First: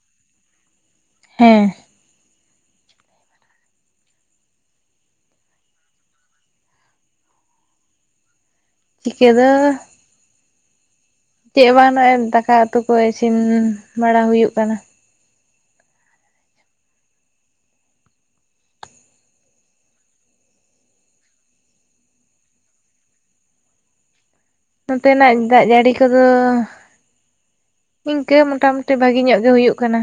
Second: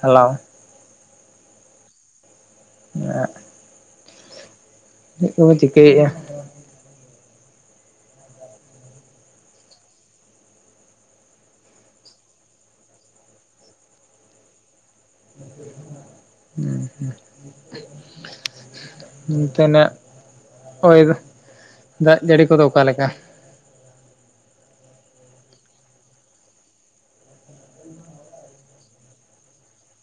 Hello ᱦᱮᱸ [unintelligible] ᱪᱮᱫ ᱠᱚᱯᱮ ᱪᱤᱠᱟᱹᱭ ᱭᱟ? ᱪᱤᱠ ᱫᱚ ᱪᱮᱫ ᱵᱟᱝ ᱱᱚᱜᱚᱭ ᱫᱟᱠᱟ ᱩᱛᱩ ᱠᱚ ᱤᱥᱤᱱ ᱵᱟᱲᱟ ᱦᱩᱭᱩᱜ ᱠᱟᱱᱟ᱾ [unintelligible] ᱦᱮᱸ ᱦᱮᱸ ᱚᱱᱛᱮᱱᱟᱜ ᱦᱚᱭ ᱫᱟᱜ ᱡᱟᱹᱲᱤ ᱠᱚᱫᱚ ᱚᱠᱟᱞᱮᱠᱟ? ᱱᱚᱛᱮᱱᱟᱜ ᱫᱟᱜ ᱡᱟᱹᱲᱤ ᱠᱚᱫᱚ ᱤᱱᱠᱟᱹ ᱢᱚᱴᱟ ᱢᱩᱩᱴᱤ ᱵᱷᱟᱜᱮ ᱧᱚᱜ ᱜᱮ ᱦᱩᱭᱩᱜᱭ ᱠᱟᱱᱟ᱾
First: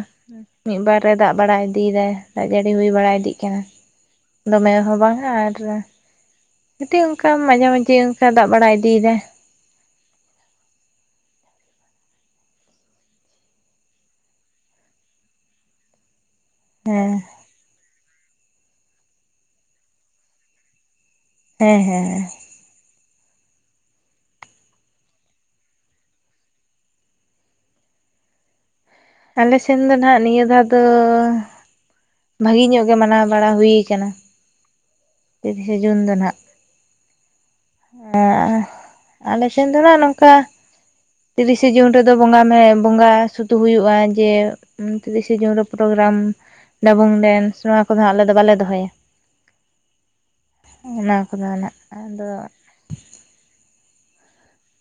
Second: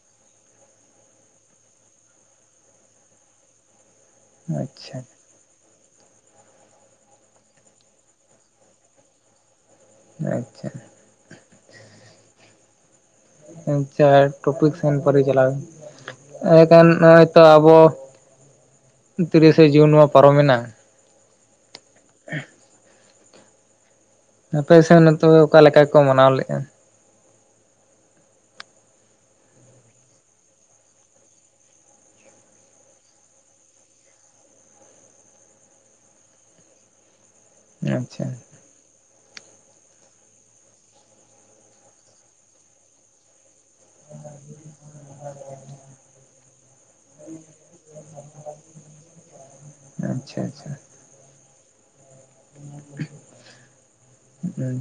ᱢᱤᱫᱵᱟᱨ ᱨᱮ ᱫᱟᱜ ᱵᱟᱲᱟᱭ ᱤᱫᱤᱭᱮᱫᱟᱭ ᱫᱟᱜ ᱡᱟᱹᱲᱤ ᱦᱩᱭ ᱵᱟᱲᱟᱭ ᱤᱫᱤᱜ ᱠᱟᱱᱟ᱾ ᱫᱚᱢᱮ ᱦᱚ ᱟᱪᱪᱷᱟ ᱵᱟᱝᱟ ᱟᱨ ᱠᱟᱹᱴᱤᱡ ᱚᱱᱠᱟ ᱢᱟᱡᱷᱮ ᱢᱟᱡᱷᱮ ᱚᱱᱠᱟ ᱫᱟᱜ ᱵᱟᱲᱟ ᱤᱫᱤᱭᱮᱫᱟ᱾ ᱟᱪᱪᱷᱟ ᱟᱪᱪᱷᱟ ᱴᱚᱯᱤᱠ ᱥᱮ ᱯᱟᱨᱤ ᱪᱟᱞᱟᱣ ᱮᱸᱠᱷᱟᱱ ᱦᱮᱸ ᱱᱚᱜᱼᱚᱭ ᱛᱚ ᱟᱵᱚ ᱛᱤᱨᱤᱥᱮ ᱡᱩᱱ ᱱᱚᱣᱟ ᱯᱟᱨᱚᱢᱮᱱᱟ᱾ ᱦᱮᱸ ᱦᱮᱸ ᱦᱮᱸ ᱟᱯᱮ ᱥᱮᱱ ᱛᱚ ᱚᱠᱟ ᱞᱮᱠᱟ ᱠᱚ ᱢᱟᱱᱟᱣ ᱞᱮᱫᱼᱟ? ᱟᱞᱮ ᱥᱮᱱ ᱫᱚ ᱱᱟᱦᱟᱜ ᱱᱤᱭᱟᱹ ᱫᱷᱟᱣ ᱫᱚ ᱵᱷᱟᱜᱮ ᱧᱚᱜ ᱜᱮ ᱢᱟᱱᱟᱣ ᱵᱟᱲᱟ ᱦᱩᱭ ᱠᱟᱱᱟᱱᱟ ᱛᱤᱨᱤᱥᱮ ᱡᱩᱱ ᱫᱚ ᱦᱟᱜ᱾ ᱟᱻ ᱟᱪᱪᱷᱟ ᱟᱞᱮ ᱥᱮᱱ ᱫᱚ ᱟᱸᱜ ᱱᱚᱝᱠᱟ, ᱛᱤᱨᱤᱥᱮ ᱡᱩᱱ ᱨᱮᱫᱚ ᱵᱚᱸᱜᱟ ᱢᱮ ᱵᱚᱸᱜᱟ ᱥᱩᱫᱩ ᱦᱩᱭᱩᱜᱼᱟ ᱡᱮ- ᱛᱤᱨᱤᱥᱮ ᱡᱩᱱ ᱨᱮ ᱯᱨᱳᱜᱨᱟᱢ ᱰᱟᱵᱩᱝ ᱰᱮᱱᱥ ᱱᱚᱣᱟ ᱠᱚᱫᱚ ᱟᱞᱮ ᱫᱚ ᱵᱟᱞᱮ ᱫᱚᱦᱚᱭᱟ᱾ ᱦ ᱚᱱᱟ ᱠᱚᱫᱚ ᱦᱟᱸᱱᱟᱜ ᱟᱫᱚ,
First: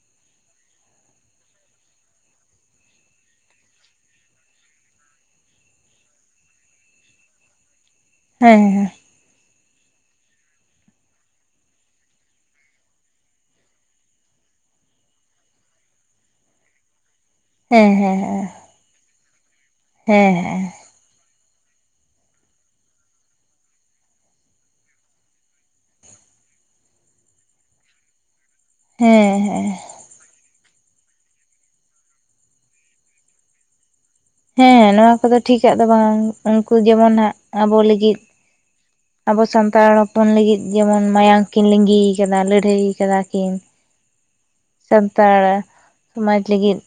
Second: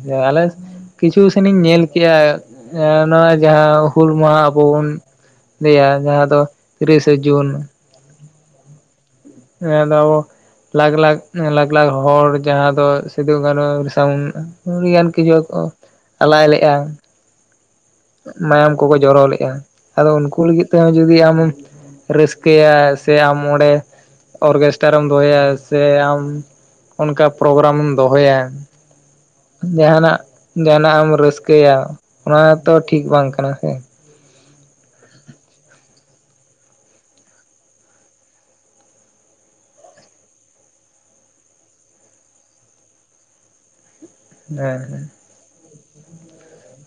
ᱦᱮ ᱟᱞᱮ ᱠᱤᱪᱷᱩ ᱥᱮᱱᱤᱧ ᱧᱮᱞ ᱠᱮᱜᱼᱟ ᱱᱚᱣᱟ ᱡᱟᱦᱟᱸ ᱦᱩᱞ ᱢᱟᱦᱟ ᱟᱵᱚ ᱵᱩᱱ ᱞᱟᱹᱭᱟ ᱡᱟᱦᱟᱸ ᱫᱚ ᱛᱤᱨᱤᱥᱮ ᱡᱩᱱ, ᱦᱮᱸᱻ [unintelligible] ᱞᱟᱠᱷ ᱞᱟᱠᱷ ᱞᱟᱠᱷ ᱞᱟᱠᱷ ᱦᱚᱲ ᱡᱟᱦᱟᱸ ᱫᱚ ᱥᱤᱫᱩ ᱠᱟᱱᱩ ᱥᱟᱩᱱ ᱟᱹᱰᱤᱜᱟᱱ ᱠᱤᱪᱷᱩ ᱠᱚ ᱟᱞᱟᱭ ᱞᱮᱜᱼᱟ᱾ ᱦᱮᱸ ᱦᱮᱸ ᱢᱟᱭᱟᱢ ᱠᱚᱠᱚ ᱡᱚᱨᱚ ᱞᱮᱫᱼᱟ ᱟᱫᱚ ᱦᱮᱸ ᱩᱱᱠᱩ ᱦᱮᱸ ᱞᱟᱹᱜᱤᱫ ᱛᱮ ᱡᱩᱫᱤ ᱟᱢᱮ ᱨᱟᱹᱥᱠᱟᱹᱭᱟ ᱥᱮ ᱟᱢ ᱚᱸᱰᱮ ᱚᱨᱜᱮᱥᱴᱟᱨᱮᱢ ᱫᱚᱦᱚᱭᱟ ᱥᱮ ᱟᱢ ᱚᱱᱠᱟ ᱯᱨᱳᱜᱨᱟᱢ ᱮᱢ ᱫᱚᱦᱚᱭᱟ, ᱦᱮᱸ ᱦᱮᱸ ᱡᱟᱦᱱᱟᱜ ᱡᱟᱦᱟᱸᱱᱟᱜ ᱮᱢ ᱨᱟᱹᱥᱠᱟᱹᱭᱟ ᱚᱱᱟ ᱛᱚ ᱴᱷᱤᱠ ᱵᱟᱝ ᱠᱟᱱᱟ ᱥᱮ᱾ ᱦᱮᱸ ᱱᱚᱣᱟ ᱠᱚᱫᱚ ᱴᱷᱤᱠᱟᱜ ᱫᱚ ᱵᱟᱝ ᱩᱱᱠᱩ ᱡᱮᱢᱚᱱ ᱦᱟᱸᱜ ᱟᱵᱚ ᱞᱟᱹᱜᱤᱫ, ᱟᱵᱚ ᱥᱟᱱᱛᱟᱲ ᱦᱚᱯᱚᱱ ᱞᱟᱹᱜᱤᱫ ᱡᱮᱢᱚᱱ ᱢᱟᱭᱟᱝ ᱠᱤᱱ ᱞᱤᱸᱜᱤᱭ ᱠᱟᱫᱟ ᱞᱟᱹᱲᱦᱟᱹᱭ ᱠᱟᱫᱟ ᱠᱤᱱ᱾ ᱦᱮᱸ ᱥᱟᱱᱛᱟᱲ ᱥᱚᱢᱟᱡᱽ ᱞᱟᱹᱜᱤᱫ,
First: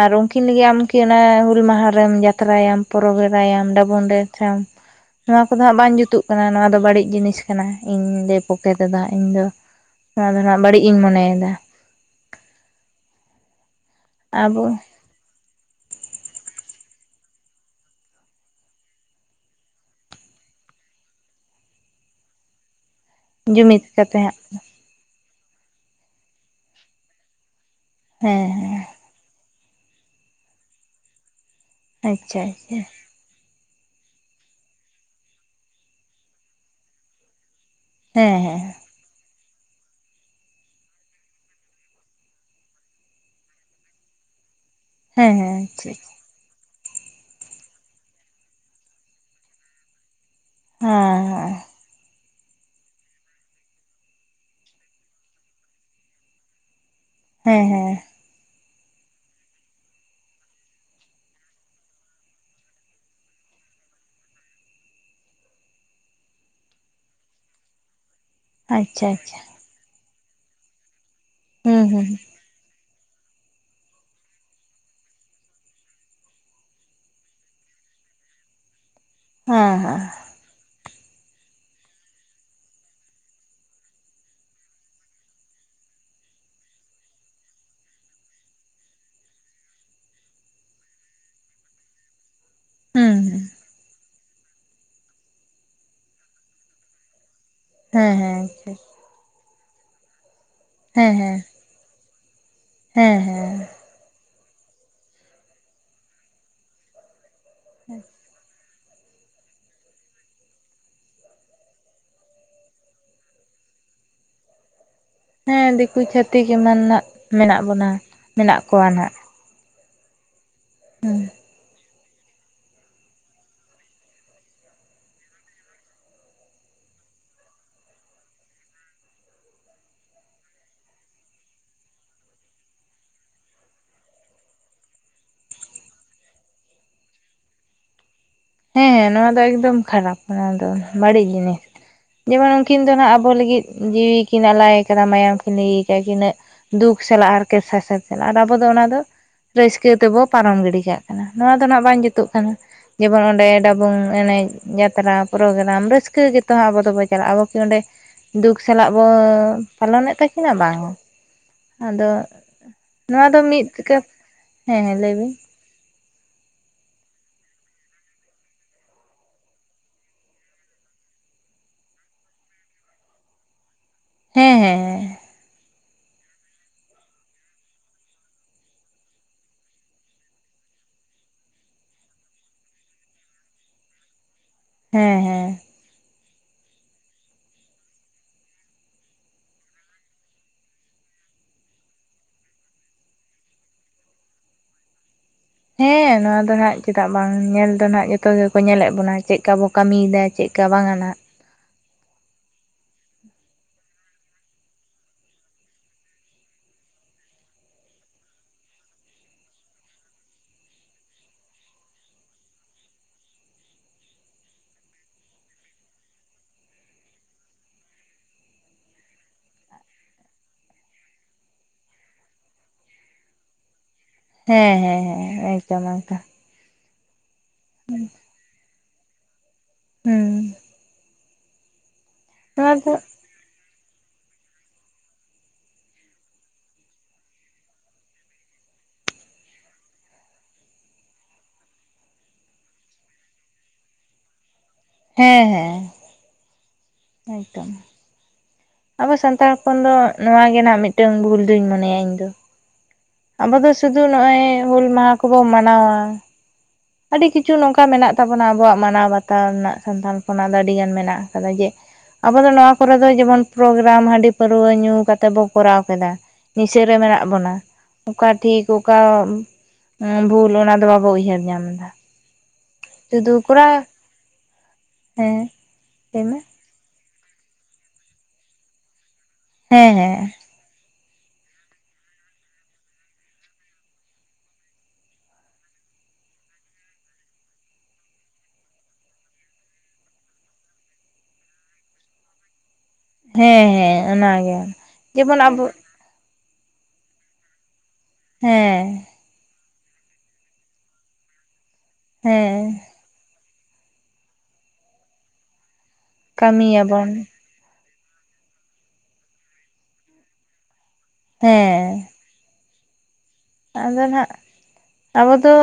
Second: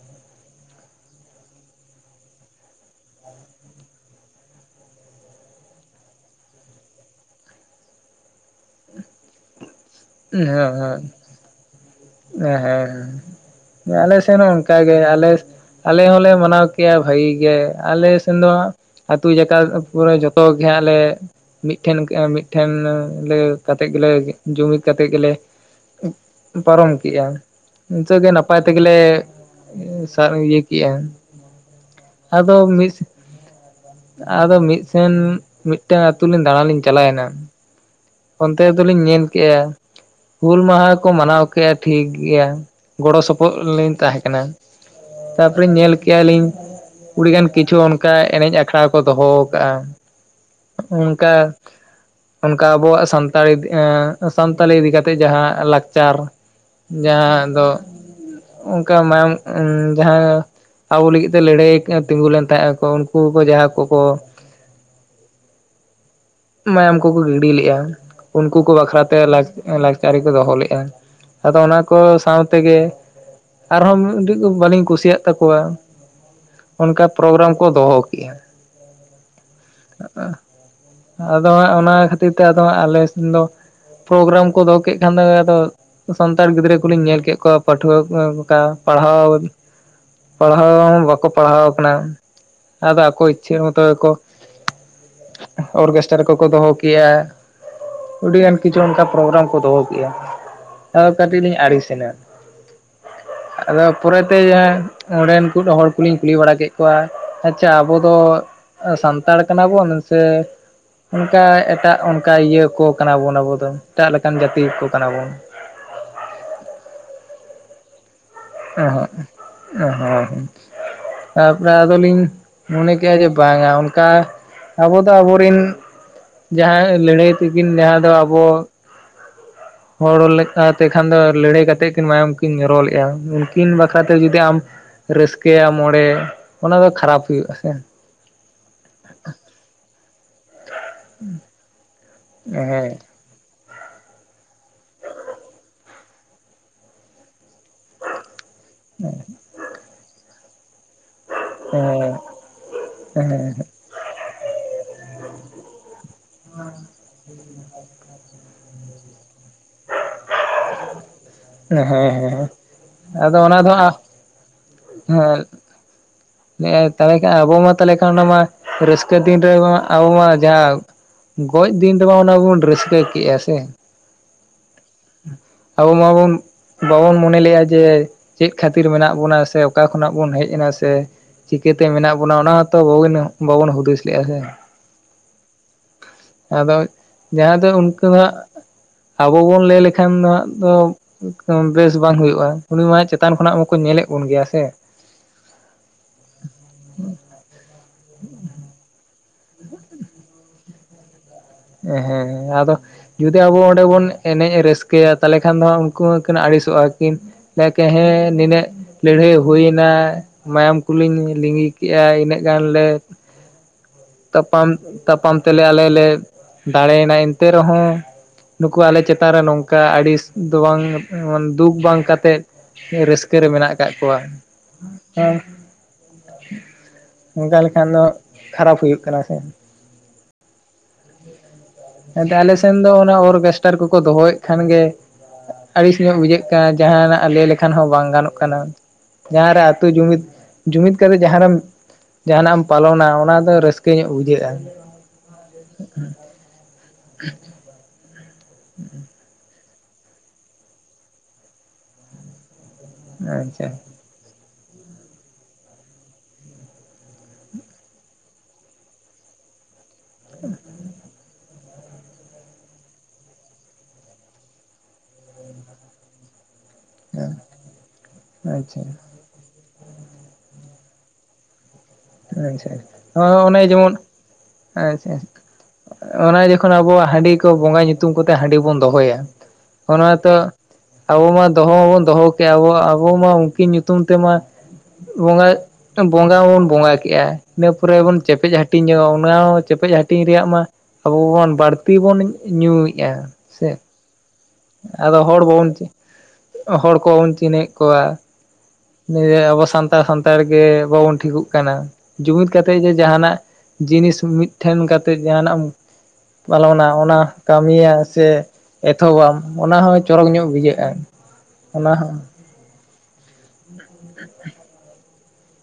ᱟᱨ ᱩᱱᱠᱤᱱ ᱞᱟᱹᱜᱤᱫᱜ ᱟᱢᱠᱤ ᱚᱱᱟ ᱦᱩᱞ ᱢᱟᱦᱟᱨᱮᱢ ᱡᱟᱛᱨᱟᱭᱟᱢ ᱯᱚᱨᱚᱵᱽ ᱮᱨᱟᱭᱟᱢ ᱰᱟᱵᱩᱝ ᱰᱮᱱᱥ ᱟᱢ? ᱱᱚᱣᱟ ᱠᱚᱫᱚ ᱦᱟᱸᱜ ᱵᱟᱝ ᱡᱩᱛᱩᱜ ᱠᱟᱱᱟ ᱱᱚᱣᱟ ᱫᱚ ᱵᱟᱹᱲᱤᱡ ᱡᱤᱱᱤᱥ ᱠᱟᱱᱟ ᱤᱧ ᱞᱮ ᱯᱚᱠᱚᱠᱮ ᱛᱮᱫᱟ ᱤᱧ ᱫᱚ, ᱱᱚᱣᱟ ᱫᱚ ᱦᱮᱸ ᱱᱟᱜ ᱦᱮᱸ ᱵᱟᱹᱲᱤᱡ ᱤᱧ ᱦᱮᱸ ᱢᱚᱱᱮᱭᱮᱫᱟ᱾ ᱦᱮᱸ ᱦᱮᱸ ᱟᱞᱮ ᱥᱮᱫ ᱦᱚᱸ ᱟᱵᱚ ᱚᱱᱠᱟᱜᱮ, ᱟᱞᱮ ᱟᱞᱮ ᱦᱚᱸᱞᱮ ᱢᱟᱱᱟᱣ ᱠᱮᱭᱟ ᱵᱷᱟᱹᱜᱤ ᱜᱮ ᱟᱞᱮ ᱥᱮᱱ ᱫᱚ, ᱟᱹᱛᱩ ᱡᱟᱠᱟ ᱠᱚᱨᱮ ᱡᱚᱛᱚᱜ ᱜᱮᱦᱟᱸᱜ ᱞᱮ ᱢᱤᱫᱴᱷᱮᱱ ᱢᱤᱫ ᱴᱷᱮᱱ ᱞᱮ ᱡᱩᱢᱤᱫ ᱠᱟᱛᱮᱫ ᱜᱮᱞᱮ ᱠᱟᱛᱮ ᱦᱟᱸᱜ ᱡᱩᱢᱤᱫ ᱠᱟᱛᱮᱫ ᱜᱮᱞᱮ ᱯᱟᱨᱚᱢ ᱠᱤᱜᱼᱟ, ᱤᱱᱠᱟᱹᱜᱮ ᱦᱮᱸ ᱱᱟᱯᱟᱭ ᱛᱮᱜᱮ ᱦᱮᱸ ᱞᱮ ᱥᱟ ᱤᱭᱟᱹ ᱠᱮᱜᱼᱟ᱾ ᱟᱪᱪᱷᱟ ᱟᱫᱚ ᱟᱪᱪᱷᱟ ᱢᱤᱥ ᱟᱫᱚ ᱢᱤᱫᱥᱮᱱ ᱢᱤᱫᱴᱮᱱ ᱟᱹᱛᱩ ᱞᱤᱧ ᱫᱟᱬᱟᱱ ᱞᱤᱧ ᱪᱟᱞᱟᱣᱮᱱᱟ᱾ ᱦᱮᱸ ᱦᱮᱸ ᱚᱱᱛᱮ ᱫᱚᱞᱤᱧ ᱧᱮᱞ ᱠᱮᱜᱼᱟ, ᱦᱩᱞ ᱢᱟᱦᱟ ᱠᱚ ᱢᱟᱱᱟᱣ ᱠᱮᱜᱼᱟ ᱴᱷᱤᱠ ᱜᱮᱭᱟ ᱜᱚᱲᱚ ᱥᱚᱯᱚᱦ ᱞᱤᱧ ᱛᱟᱦᱮᱸ ᱠᱟᱱᱟ᱾ ᱦᱮᱸ ᱦᱮᱸ ᱛᱟᱨᱯᱚᱨᱮ ᱟᱪᱪᱷᱟ ᱧᱮᱞ ᱠᱮᱜᱼᱟ ᱞᱤᱧ ᱠᱩᱲᱤ ᱜᱟᱱ ᱠᱤᱪᱷᱩ ᱚᱱᱠᱟ ᱮᱱᱮᱡ ᱟᱠᱷᱲᱟ ᱠᱚ ᱫᱚᱦᱚᱣ ᱠᱟᱜᱼᱟ᱾ ᱩᱱᱠᱟ ᱦᱮᱸ ᱚᱱᱠᱟ ᱟᱵᱚᱣᱟᱜ ᱥᱟᱱᱛᱟᱲᱤ ᱥᱟᱱᱛᱟᱞᱤ ᱤᱫᱤ ᱠᱟᱛᱮᱫ ᱡᱟᱦᱟᱸ ᱞᱟᱠᱪᱟᱨ ᱡᱟᱦᱟᱸ ᱦᱮᱸ ᱫᱚ ᱦᱮᱸ ᱚᱱᱠᱟ ᱢᱟᱭᱟᱢ ᱡᱟᱦᱟᱸ ᱟᱵᱩ ᱞᱟᱹᱜᱤᱫ ᱛᱮ ᱞᱟᱹᱲᱦᱟᱹᱭ ᱛᱤᱸᱜᱩ ᱞᱮᱱ ᱛᱟᱦᱮᱸ ᱟᱠᱚ ᱩᱱᱠᱩ ᱠᱚ ᱡᱟᱦᱟᱸ ᱠᱚᱠᱚ ᱢᱟᱭᱟᱢ ᱠᱚᱠᱚ ᱜᱤᱰᱤ ᱞᱮᱜᱼᱟ, ᱩᱱᱠᱩ ᱠᱩ ᱟᱪᱪᱷᱟ ᱵᱟᱠᱷᱨᱟᱛᱮ ᱟᱪᱪᱷᱟ ᱞᱟᱠᱥ ᱞᱟᱠᱪᱟᱨᱤ ᱠᱚ ᱫᱚᱦᱚ ᱞᱮᱜᱼᱟ᱾ ᱟᱫᱚ ᱚᱱᱟ ᱦᱩᱸ ᱠᱚ ᱦᱩᱸ ᱥᱟᱶᱛᱮᱜᱮ, ᱟᱨᱦᱚᱸ ᱩ ᱩᱰᱤᱡ ᱫᱚ ᱵᱟᱹᱞᱤᱧ ᱠᱩᱥᱤᱭᱟᱜ ᱛᱟᱠᱚᱣᱟ᱾ ᱚᱱᱠᱟ ᱯᱨᱳᱜᱨᱟᱢ ᱠᱚ ᱫᱚᱦᱚ ᱠᱮᱜᱼᱟ᱾ ᱦᱮᱸ ᱦᱮᱸ᱾ ᱟᱫᱚ ᱦᱟᱸᱜ ᱚᱱᱟ ᱠᱷᱟᱹᱛᱤᱨ ᱛᱮ ᱟᱫᱚ ᱦᱟᱸᱜ ᱟᱞᱮ ᱥᱮᱱ ᱫᱚ ᱯᱨᱳᱜᱨᱟᱢ ᱠᱚ ᱫᱚᱦᱚ ᱠᱮᱫ ᱠᱷᱟᱱ ᱫᱚᱭ ᱟᱫᱚ ᱥᱟᱱᱛᱟᱲ ᱜᱤᱫᱽᱨᱟᱹ ᱠᱚᱞᱤᱧ ᱧᱮᱞ ᱠᱮᱫ ᱠᱚᱣᱟ ᱯᱟᱹᱴᱷᱩᱣᱟᱹ ᱠᱚ ᱚᱱᱠᱟ ᱯᱟᱲᱦᱟᱣ ᱯᱟᱲᱦᱟᱣ ᱦᱚᱸ ᱵᱟᱠᱚ ᱯᱟᱲᱦᱟᱣ ᱠᱟᱱᱟ ᱟᱫᱚ ᱦᱩᱸ ᱟᱠᱚ ᱤᱪᱪᱷᱟᱹ ᱢᱚᱛᱚ ᱜᱮ ᱠᱚ ᱚᱨᱠᱮᱥᱴᱟᱨ ᱠᱚᱠᱚ ᱫᱚᱦᱚ ᱠᱮᱜᱼᱟ᱾ ᱦᱮᱸ ᱦᱮᱸ ᱟᱹᱰᱤᱜᱟᱱ ᱟᱪᱪᱷᱟ ᱠᱤᱪᱷᱩ ᱚᱱᱠᱟ ᱯᱨᱳᱜᱨᱟᱢ ᱠᱚ ᱫᱚᱦᱚ ᱠᱮᱜᱼᱟ᱾ ᱟᱫᱚ ᱦᱮᱸ ᱦᱮᱸ ᱠᱟᱹᱴᱤᱡ ᱞᱤᱧ ᱟᱹᱲᱤᱥᱮᱱᱟ᱾ ᱦᱮᱸ ᱦᱮᱸ᱾ ᱟᱫᱚ ᱯᱚᱨᱮᱛᱮ, ᱚᱸᱰᱮᱱ ᱠᱩᱜ ᱦᱚᱲ ᱠᱚᱞᱤᱧ ᱠᱩᱞᱤ ᱵᱟᱲᱟ ᱠᱮᱫ ᱠᱚᱣᱟ᱾ ᱟᱪᱪᱷᱟ ᱟᱵᱚ ᱫᱚ ᱥᱟᱱᱛᱟᱲ ᱠᱟᱱᱟᱵᱚᱱ ᱥᱮ ᱚᱱᱠᱟ ᱮᱴᱟᱜ ᱚᱱᱠᱟ ᱤᱭᱟᱹ ᱠᱚ ᱠᱟᱱᱟ ᱵᱚᱱ ᱟᱵᱩ ᱫᱚ ᱮᱴᱟᱜ ᱞᱮᱠᱟᱱ ᱡᱟᱹᱛᱤ ᱠᱚ ᱠᱟᱱᱟ ᱵᱚᱱ᱾ ᱦᱮᱸ ᱫᱤᱠᱩ ᱪᱷᱟᱹᱛᱤᱠ ᱮᱢᱟᱱ ᱱᱟᱜ ᱢᱮᱱᱟᱜ ᱵᱚᱱᱟ᱾ ᱢᱮᱱᱟᱜ ᱠᱚᱣᱟ ᱚᱸᱦᱚᱜ, ᱚᱸᱷᱚᱸ ᱫᱩᱧ ᱦᱩᱸ᱾ ᱛᱟᱯᱚᱨᱮ ᱟᱫᱚᱞᱤᱧ ᱢᱚᱱᱮ ᱠᱮᱜᱼᱟ ᱡᱮ ᱵᱟᱝᱟ ᱚᱱᱠᱟ ᱟᱵᱚ ᱫᱚ ᱟᱵᱚᱨᱤᱱ ᱡᱟᱦᱟᱸᱭᱟᱜ ᱞᱟᱹᱲᱦᱟᱹᱭ ᱛᱤᱠᱤᱱ ᱡᱟᱦᱟᱸ ᱫᱚ ᱟᱵᱚ ᱦᱚᱲ ᱞᱮᱠᱟᱛᱮ ᱠᱷᱟᱱ ᱫᱚ ᱞᱟᱹᱲᱦᱟᱹᱭ ᱠᱟᱛᱮᱫ ᱠᱤᱱ ᱢᱟᱭᱟᱢ ᱠᱤᱱ ᱡᱚᱨᱚ ᱞᱮᱜᱼᱟ ᱩᱱᱠᱤᱱ ᱵᱟᱠᱷᱨᱟ ᱛᱮ ᱡᱩᱫᱤ ᱟᱢ ᱨᱟᱹᱥᱠᱟᱹᱭᱟᱢ ᱚᱬᱮ, ᱚᱱᱟ ᱫᱚ ᱠᱷᱟᱨᱟᱯ ᱦᱩᱭᱩᱜᱼᱟ ᱥᱮ᱾ ᱦᱮᱸ ᱱᱚᱣᱟ ᱫᱚ ᱮᱠᱫᱚᱢ ᱠᱷᱟᱨᱟᱯ ᱱᱚᱣᱟ ᱫᱚ ᱵᱟᱹᱲᱤᱡ ᱡᱤᱱᱤᱥ ᱡᱮᱢᱚᱱ ᱦᱮᱸ ᱩᱱᱠᱤᱱ ᱫᱚᱱ ᱦᱟᱸᱜ ᱟᱵ ᱵᱚ ᱞᱟᱹᱜᱤᱫ ᱡᱤᱣᱤ ᱠᱤᱱ ᱟᱞᱟᱭ ᱟᱠᱟᱫᱟ ᱢᱟᱭᱟᱢ ᱠᱤᱱ ᱞᱟᱹᱭᱤ ᱠᱤᱜᱼᱟ ᱛᱤᱱᱟᱹᱜ ᱫᱩᱠ ᱥᱟᱞᱟᱜ ᱦᱟᱨᱠᱮᱛ ᱥᱟᱥᱮ ᱥᱟᱥᱮ ᱟᱨ ᱟᱵᱚ ᱫᱚ ᱚᱱᱟ ᱫᱚ ᱨᱟᱹᱥᱠᱟᱹ ᱛᱮᱵᱚ ᱯᱟᱨᱚᱢ ᱜᱤᱰᱤ ᱠᱟᱜ ᱠᱟᱱᱟ, ᱱᱚᱣᱟ ᱫᱚᱱ ᱦᱟᱸᱜ ᱵᱟᱝ ᱡᱩᱛᱩᱜ ᱠᱟᱱᱟ ᱡᱮᱢᱚᱱ ᱚᱱ ᱦᱮᱸ ᱵᱚᱝ ᱮᱱᱮᱡ ᱡᱟᱛᱨᱟ ᱯᱨᱳᱜᱨᱟᱢ ᱨᱟᱹᱥᱠᱟᱹ ᱜᱮᱛᱚ ᱦᱟᱸᱜ ᱟᱵᱚ ᱫᱚᱵᱚ ᱪᱟᱞᱟᱜᱼᱟ, ᱟᱵᱚ ᱠᱤ ᱚᱸᱰᱮ ᱫᱩᱠ ᱥᱟᱞᱟᱜ ᱵᱚ ᱯᱟᱞᱚᱱᱮᱜ ᱛᱟᱹᱠᱤᱱᱟ ᱵᱟᱝ᱾ ᱟᱫᱚ, ᱦᱮᱸ ᱦᱮᱸ ᱱᱚᱣᱟ ᱟᱫᱚ ᱫᱚ ᱚᱱᱟ ᱢᱤᱫ ᱦᱮᱸ ᱠᱟᱹᱯ ᱦᱮᱸ ᱦᱮᱸ ᱞᱟᱹᱭ ᱵᱮᱱ ᱛᱟᱦᱚᱞᱮ ᱠᱷᱟᱱ ᱟᱵᱚ ᱢᱟ ᱛᱟᱦᱚᱞᱮ ᱠᱷᱟᱱ ᱚᱱᱟ ᱢᱟ ᱨᱟᱹᱥᱠᱟᱹ ᱫᱤᱱ ᱨᱮ ᱢᱟ ᱟᱵᱚ ᱢᱟ ᱡᱟᱣ ᱜᱚᱡ ᱫᱤᱱ ᱨᱮᱢᱟ ᱚᱱᱟ ᱜᱮᱵᱚᱱ ᱨᱟᱹᱥᱠᱟᱹ ᱠᱮᱜᱼᱟ ᱥᱮ᱾ ᱦᱮᱸ ᱦᱮᱸ ᱦᱮᱸ᱾ ᱟᱵᱚ ᱢᱟᱵᱚᱱ ᱵᱟᱵᱚᱱ ᱢᱚᱱᱮ ᱞᱮᱜᱼᱟ ᱡᱮ ᱪᱮᱫ ᱠᱷᱟᱹᱛᱤᱨ ᱢᱮᱱᱟᱜ ᱵᱚᱱᱟ ᱥᱮ ᱚᱠᱟ ᱠᱷᱚᱱᱟᱜ ᱵᱚᱱ ᱦᱮᱡ ᱮᱱᱟ ᱥᱮ ᱪᱤᱠᱟᱹᱛᱮ ᱢᱮᱱᱟᱜ ᱵᱚᱱᱟ ᱚᱱᱟ ᱦᱚᱸᱛᱚ ᱵᱷᱚᱜᱚᱱᱳ ᱵᱟᱵᱚᱱ ᱦᱩᱫᱤᱥ ᱞᱮᱜᱼᱟ ᱥᱮ᱾ ᱦᱮᱸ ᱦᱮᱸ᱾ ᱟᱫᱚ ᱡᱟᱦᱟᱸ ᱫᱚ ᱩᱱᱠᱩᱫ ᱦᱟᱸᱜ ᱟᱵᱚ ᱵᱚᱱ ᱞᱟᱹᱭ ᱞᱮ ᱠᱷᱟᱱ ᱫᱚ ᱦᱟᱸᱜ ᱫᱚ ᱵᱮᱥ ᱵᱟᱝ ᱦᱩᱭᱩᱜᱼᱟ ᱩᱱᱤ ᱢᱟ ᱪᱮᱛᱟᱱ ᱠᱷᱚᱱᱟᱜ ᱢᱟᱠᱚ ᱧᱮᱞᱮᱫ ᱵᱚᱱ ᱜᱮᱭᱟ ᱥᱮ᱾ ᱦᱮᱸ ᱱᱚᱣᱟ ᱫᱚ ᱦᱟᱸᱜ ᱪᱮᱫᱟᱜ ᱵᱟᱝ ᱧᱮᱞ ᱫᱚᱱ ᱦᱟᱸᱜ ᱡᱚᱛᱚ ᱜᱮᱠᱚ ᱧᱮᱞᱮᱫ ᱵᱚᱱᱟ ᱪᱮᱫᱠᱟ ᱵᱚ ᱠᱟᱹᱢᱤᱭᱫᱟ ᱪᱮᱫ ᱪᱟᱵᱟᱝᱟ ᱱᱟᱦᱟᱜ᱾ ᱦᱮᱸ ᱦᱮᱸ, ᱟᱫᱚ ᱡᱩᱫᱤ ᱟᱵᱚ ᱚᱸᱰᱮ ᱵᱚᱱ ᱮᱱᱮᱡ ᱨᱟᱹᱥᱠᱟᱹᱭᱟ ᱛᱟᱦᱚᱞᱮ ᱠᱷᱟᱱ ᱫᱚ ᱦᱟᱸᱜ ᱩᱱᱠᱩ ᱦᱚᱸᱠᱤᱱ ᱟᱹᱲᱤᱥᱚᱜᱼᱟ ᱠᱤᱱ᱾ ᱞᱮᱠᱚ ᱦᱮᱸ ᱱᱤᱱᱟᱹᱜ ᱞᱟᱹᱲᱦᱟᱹᱭ ᱦᱩᱭᱱᱟ, ᱢᱟᱭᱟᱢ ᱠᱚᱞᱤᱧ ᱞᱤᱸᱜᱤ ᱠᱮᱫᱮᱜᱼᱟ, ᱤᱱᱟᱹᱜ ᱜᱟᱱᱞᱮ ᱛᱟᱯᱟᱢ, ᱛᱟᱯᱟᱢ ᱛᱮᱞᱮ ᱟᱞᱮ ᱞᱮ ᱫᱟᱲᱮᱭᱮᱱᱟ ᱮᱱᱛᱮ ᱨᱮᱦᱚᱸ ᱱᱩᱠᱩ ᱟᱞᱮ ᱪᱮᱛᱟᱱ ᱨᱮ ᱱᱚᱝᱠᱟ ᱟᱹᱰᱤᱥ ᱫᱚ ᱵᱟᱝ ᱫᱩᱠ ᱵᱟᱝ ᱠᱟᱛᱮᱜ ᱛᱤᱱᱟᱹᱜ ᱨᱟᱹᱥᱠᱟᱹ ᱨᱮ ᱢᱮᱱᱟᱜ ᱟᱠᱟᱜ ᱠᱚᱣᱟ᱾ ᱦᱮᱸ ᱦᱮᱸ ᱮᱠᱫᱚᱢ ᱮᱠᱫᱚᱢ ᱚᱱᱠᱟ ᱞᱮᱠᱷᱟᱱ ᱫᱚ ᱠᱷᱟᱨᱟᱯ ᱦᱩᱭᱩᱜ ᱠᱟᱱᱟ ᱥᱮ᱾ ᱦᱩᱸ, ᱮᱱᱛᱮ ᱟᱞᱮ ᱥᱮᱱ ᱫᱚ ᱚᱱᱟ ᱚᱨᱜᱮᱥᱴᱟᱨ ᱠᱚᱠᱚ ᱫᱚᱦᱚᱭᱮᱫ ᱠᱷᱟᱱ ᱜᱮ ᱟᱹᱲᱤᱥ ᱧᱚᱜ ᱵᱩᱡᱷᱟᱹᱜ ᱠᱟᱱᱟ, ᱡᱟᱦᱟᱱᱟᱜ ᱞᱟᱹᱭ ᱞᱮᱠᱷᱟᱱ ᱦᱚᱸ ᱵᱟᱝ ᱜᱟᱱᱚᱜ ᱠᱟᱱᱟ᱾ ᱡᱟᱦᱟᱸ ᱨᱮ ᱟᱛᱳ ᱡᱩᱢᱤᱫ, ᱡᱩᱢᱤᱫ ᱠᱟᱛᱮᱫ ᱡᱟᱦᱟᱸᱨᱮᱢ ᱡᱟᱦᱟᱱᱟᱜ ᱮᱢ ᱯᱟᱞᱚᱱᱟ ᱚᱱᱟ ᱫᱚ ᱨᱟᱹᱥᱠᱟᱹ ᱧᱚᱜ ᱵᱩᱡᱷᱟᱹᱜᱼᱟ᱾ ᱦᱮᱸ ᱦᱮᱸ᱾ [inaudible] ᱦᱳᱭ ᱛᱚ᱾ ᱟᱵᱚ ᱥᱟᱱᱛᱟᱲ ᱦᱚᱯᱚᱱ ᱫᱚ ᱱᱚᱣᱟ ᱜᱮ ᱱᱟᱜ ᱢᱤᱫᱴᱮᱝ ᱵᱷᱩᱞ ᱫᱳᱧ ᱢᱚᱱᱮᱭᱟ ᱤᱧ ᱫᱚ᱾ ᱟᱵᱚ ᱟᱪᱪᱷᱟ ᱫᱚ ᱥᱩᱫᱩ ᱱᱚᱜᱼᱚᱭ ᱦᱩᱞ ᱢᱟᱦᱟ ᱠᱚᱵᱚ ᱢᱟᱱᱟᱣᱟ᱾ ᱟᱹᱰᱤ ᱠᱤᱪᱷᱩ ᱱᱚᱝᱠᱟ ᱢᱮᱱᱟᱜ ᱛᱟᱵᱚᱱᱟ ᱟᱵᱚᱣᱟᱜ ᱢᱟᱱᱟᱣ ᱵᱟᱼᱼ ᱛᱟᱣ ᱨᱮᱱᱟᱜ ᱥᱟᱱᱛᱟᱞ ᱦᱚᱯᱚᱱᱟᱜ ᱫᱚ ᱟᱹᱰᱤᱜᱟᱱ ᱢᱮᱱᱟᱜ ᱠᱟᱫᱟ ᱡᱮ, ᱟᱵᱚ ᱫᱚ ᱱᱚᱣᱟ ᱠᱚᱨᱮ ᱫᱚ ᱡᱮᱢᱚᱱ ᱯᱨᱳᱜᱮᱨᱟᱢ ᱦᱟᱺᱰᱤ ᱯᱟᱹᱨᱟᱹᱣᱟᱹ ᱧᱩ ᱠᱟᱛᱮ ᱵᱚ ᱠᱚᱨᱟᱣ ᱠᱮᱫᱟ᱾ ᱱᱤᱥᱟᱹᱨᱮ ᱢᱮᱱᱟᱜ ᱵᱚᱱᱟ ᱚᱠᱟ ᱴᱷᱤᱠ ᱟᱪᱪᱷᱟ ᱚᱠᱟ ᱵᱷᱩᱞ ᱚᱱᱟᱫᱚ ᱵᱟᱵᱚ ᱩᱭᱦᱟᱹᱨ ᱧᱟᱢ ᱫᱟ᱾ ᱟᱪᱪᱷᱟ, ᱚᱻᱱᱮ ᱡᱮᱢᱚᱱ ᱟᱪᱷᱟ, ᱦᱮᱸ ᱞᱟᱹᱭ ᱟ ᱢᱮ ᱚᱱᱮ ᱡᱚ ᱡᱚᱠᱷᱚᱱ ᱟᱵᱚᱣᱟᱜ ᱦᱟᱺᱰᱤ ᱠᱚ ᱵᱚᱸᱜᱟ ᱧᱩᱛᱩᱢᱛᱮ ᱦᱟᱺᱰᱤ ᱵᱚᱱ ᱫᱚᱦᱚᱭᱟ᱾ ᱦᱮᱸ ᱚᱱᱟ ᱢᱟ ᱦᱮᱸ ᱛᱚ ᱟᱵᱚ ᱢᱟ ᱫᱚᱦᱚ ᱦᱚᱸᱵᱚᱱ ᱫᱚᱦᱚ ᱠᱮᱜ ᱟᱵᱚ ᱟᱵᱚ ᱢᱟ ᱩᱱᱠᱤᱱ ᱧᱩᱛᱩᱢ ᱛᱮᱢᱟ ᱵᱚᱸᱜᱟ, ᱵᱚᱸᱜᱟ ᱦᱚᱸ ᱵᱚᱱ ᱵᱚᱸᱜᱟᱭ ᱠᱮᱜᱼᱟ᱾ ᱤᱱᱟᱹ ᱯᱚᱨᱮ ᱵᱚᱱ ᱪᱮᱯᱮᱡ ᱦᱟᱹᱴᱤᱧ ᱧᱚᱜᱼᱟ ᱚᱱᱟ ᱦᱚᱸ ᱪᱮᱯᱮᱡ ᱦᱟᱹᱴᱤᱧ ᱨᱮᱭᱟᱜ ᱢᱟ ᱟᱵᱚ ᱵᱚᱱ ᱵᱟᱹᱲᱛᱤ ᱵᱚᱱ ᱧᱩᱭᱮᱫᱼᱟ᱾ ᱦᱮᱸ ᱦᱮᱸ, ᱚᱱᱟᱜᱮ᱾ ᱟᱫᱚ ᱡᱮᱢᱚᱱ ᱦᱚᱲ ᱟᱵᱚ ᱵᱟᱵᱚᱱ ᱦᱚᱲ ᱠᱚ ᱵᱟᱵᱚᱱ ᱪᱤᱱᱦᱟᱹᱭᱮᱫ ᱠᱚᱣᱟ᱾ ᱦᱮᱸ᱾ ᱮᱭ ᱟᱵᱚ ᱥᱟᱱᱛᱟᱲ ᱥᱟᱱᱛᱟᱲ ᱜᱮ ᱵᱟᱵᱚᱱ ᱴᱷᱤᱠᱚᱜ ᱠᱟᱱᱟ ᱡᱩᱢᱤᱫ ᱠᱟᱛᱮ ᱦᱮᱸ ᱜᱮ ᱡᱟᱦᱟᱱᱟᱜ ᱡᱤᱱᱤᱥ ᱢᱤᱫ ᱛᱷᱮᱱ ᱠᱟᱛᱮᱜ ᱡᱟᱦᱟᱱᱟᱜ ᱮᱢ ᱯᱟᱞᱚᱱᱟ ᱠᱟᱹᱢᱤᱭᱟᱵᱚᱱ ᱚᱱᱟ ᱠᱟᱹᱢᱤᱭᱟ ᱥᱮ ᱮᱛᱷᱚᱵᱟᱢ ᱚᱱᱟ ᱦᱚᱸ ᱪᱚᱨᱚᱠ ᱧᱚᱜ ᱵᱩᱡᱷᱟᱹᱜᱼᱟ᱾ ᱦᱮᱸ᱾ ᱚᱱᱟ ᱦᱚᱸ᱾ ᱟᱫᱚ ᱱᱟᱦᱟᱜ, ᱟᱵᱚ ᱫᱚ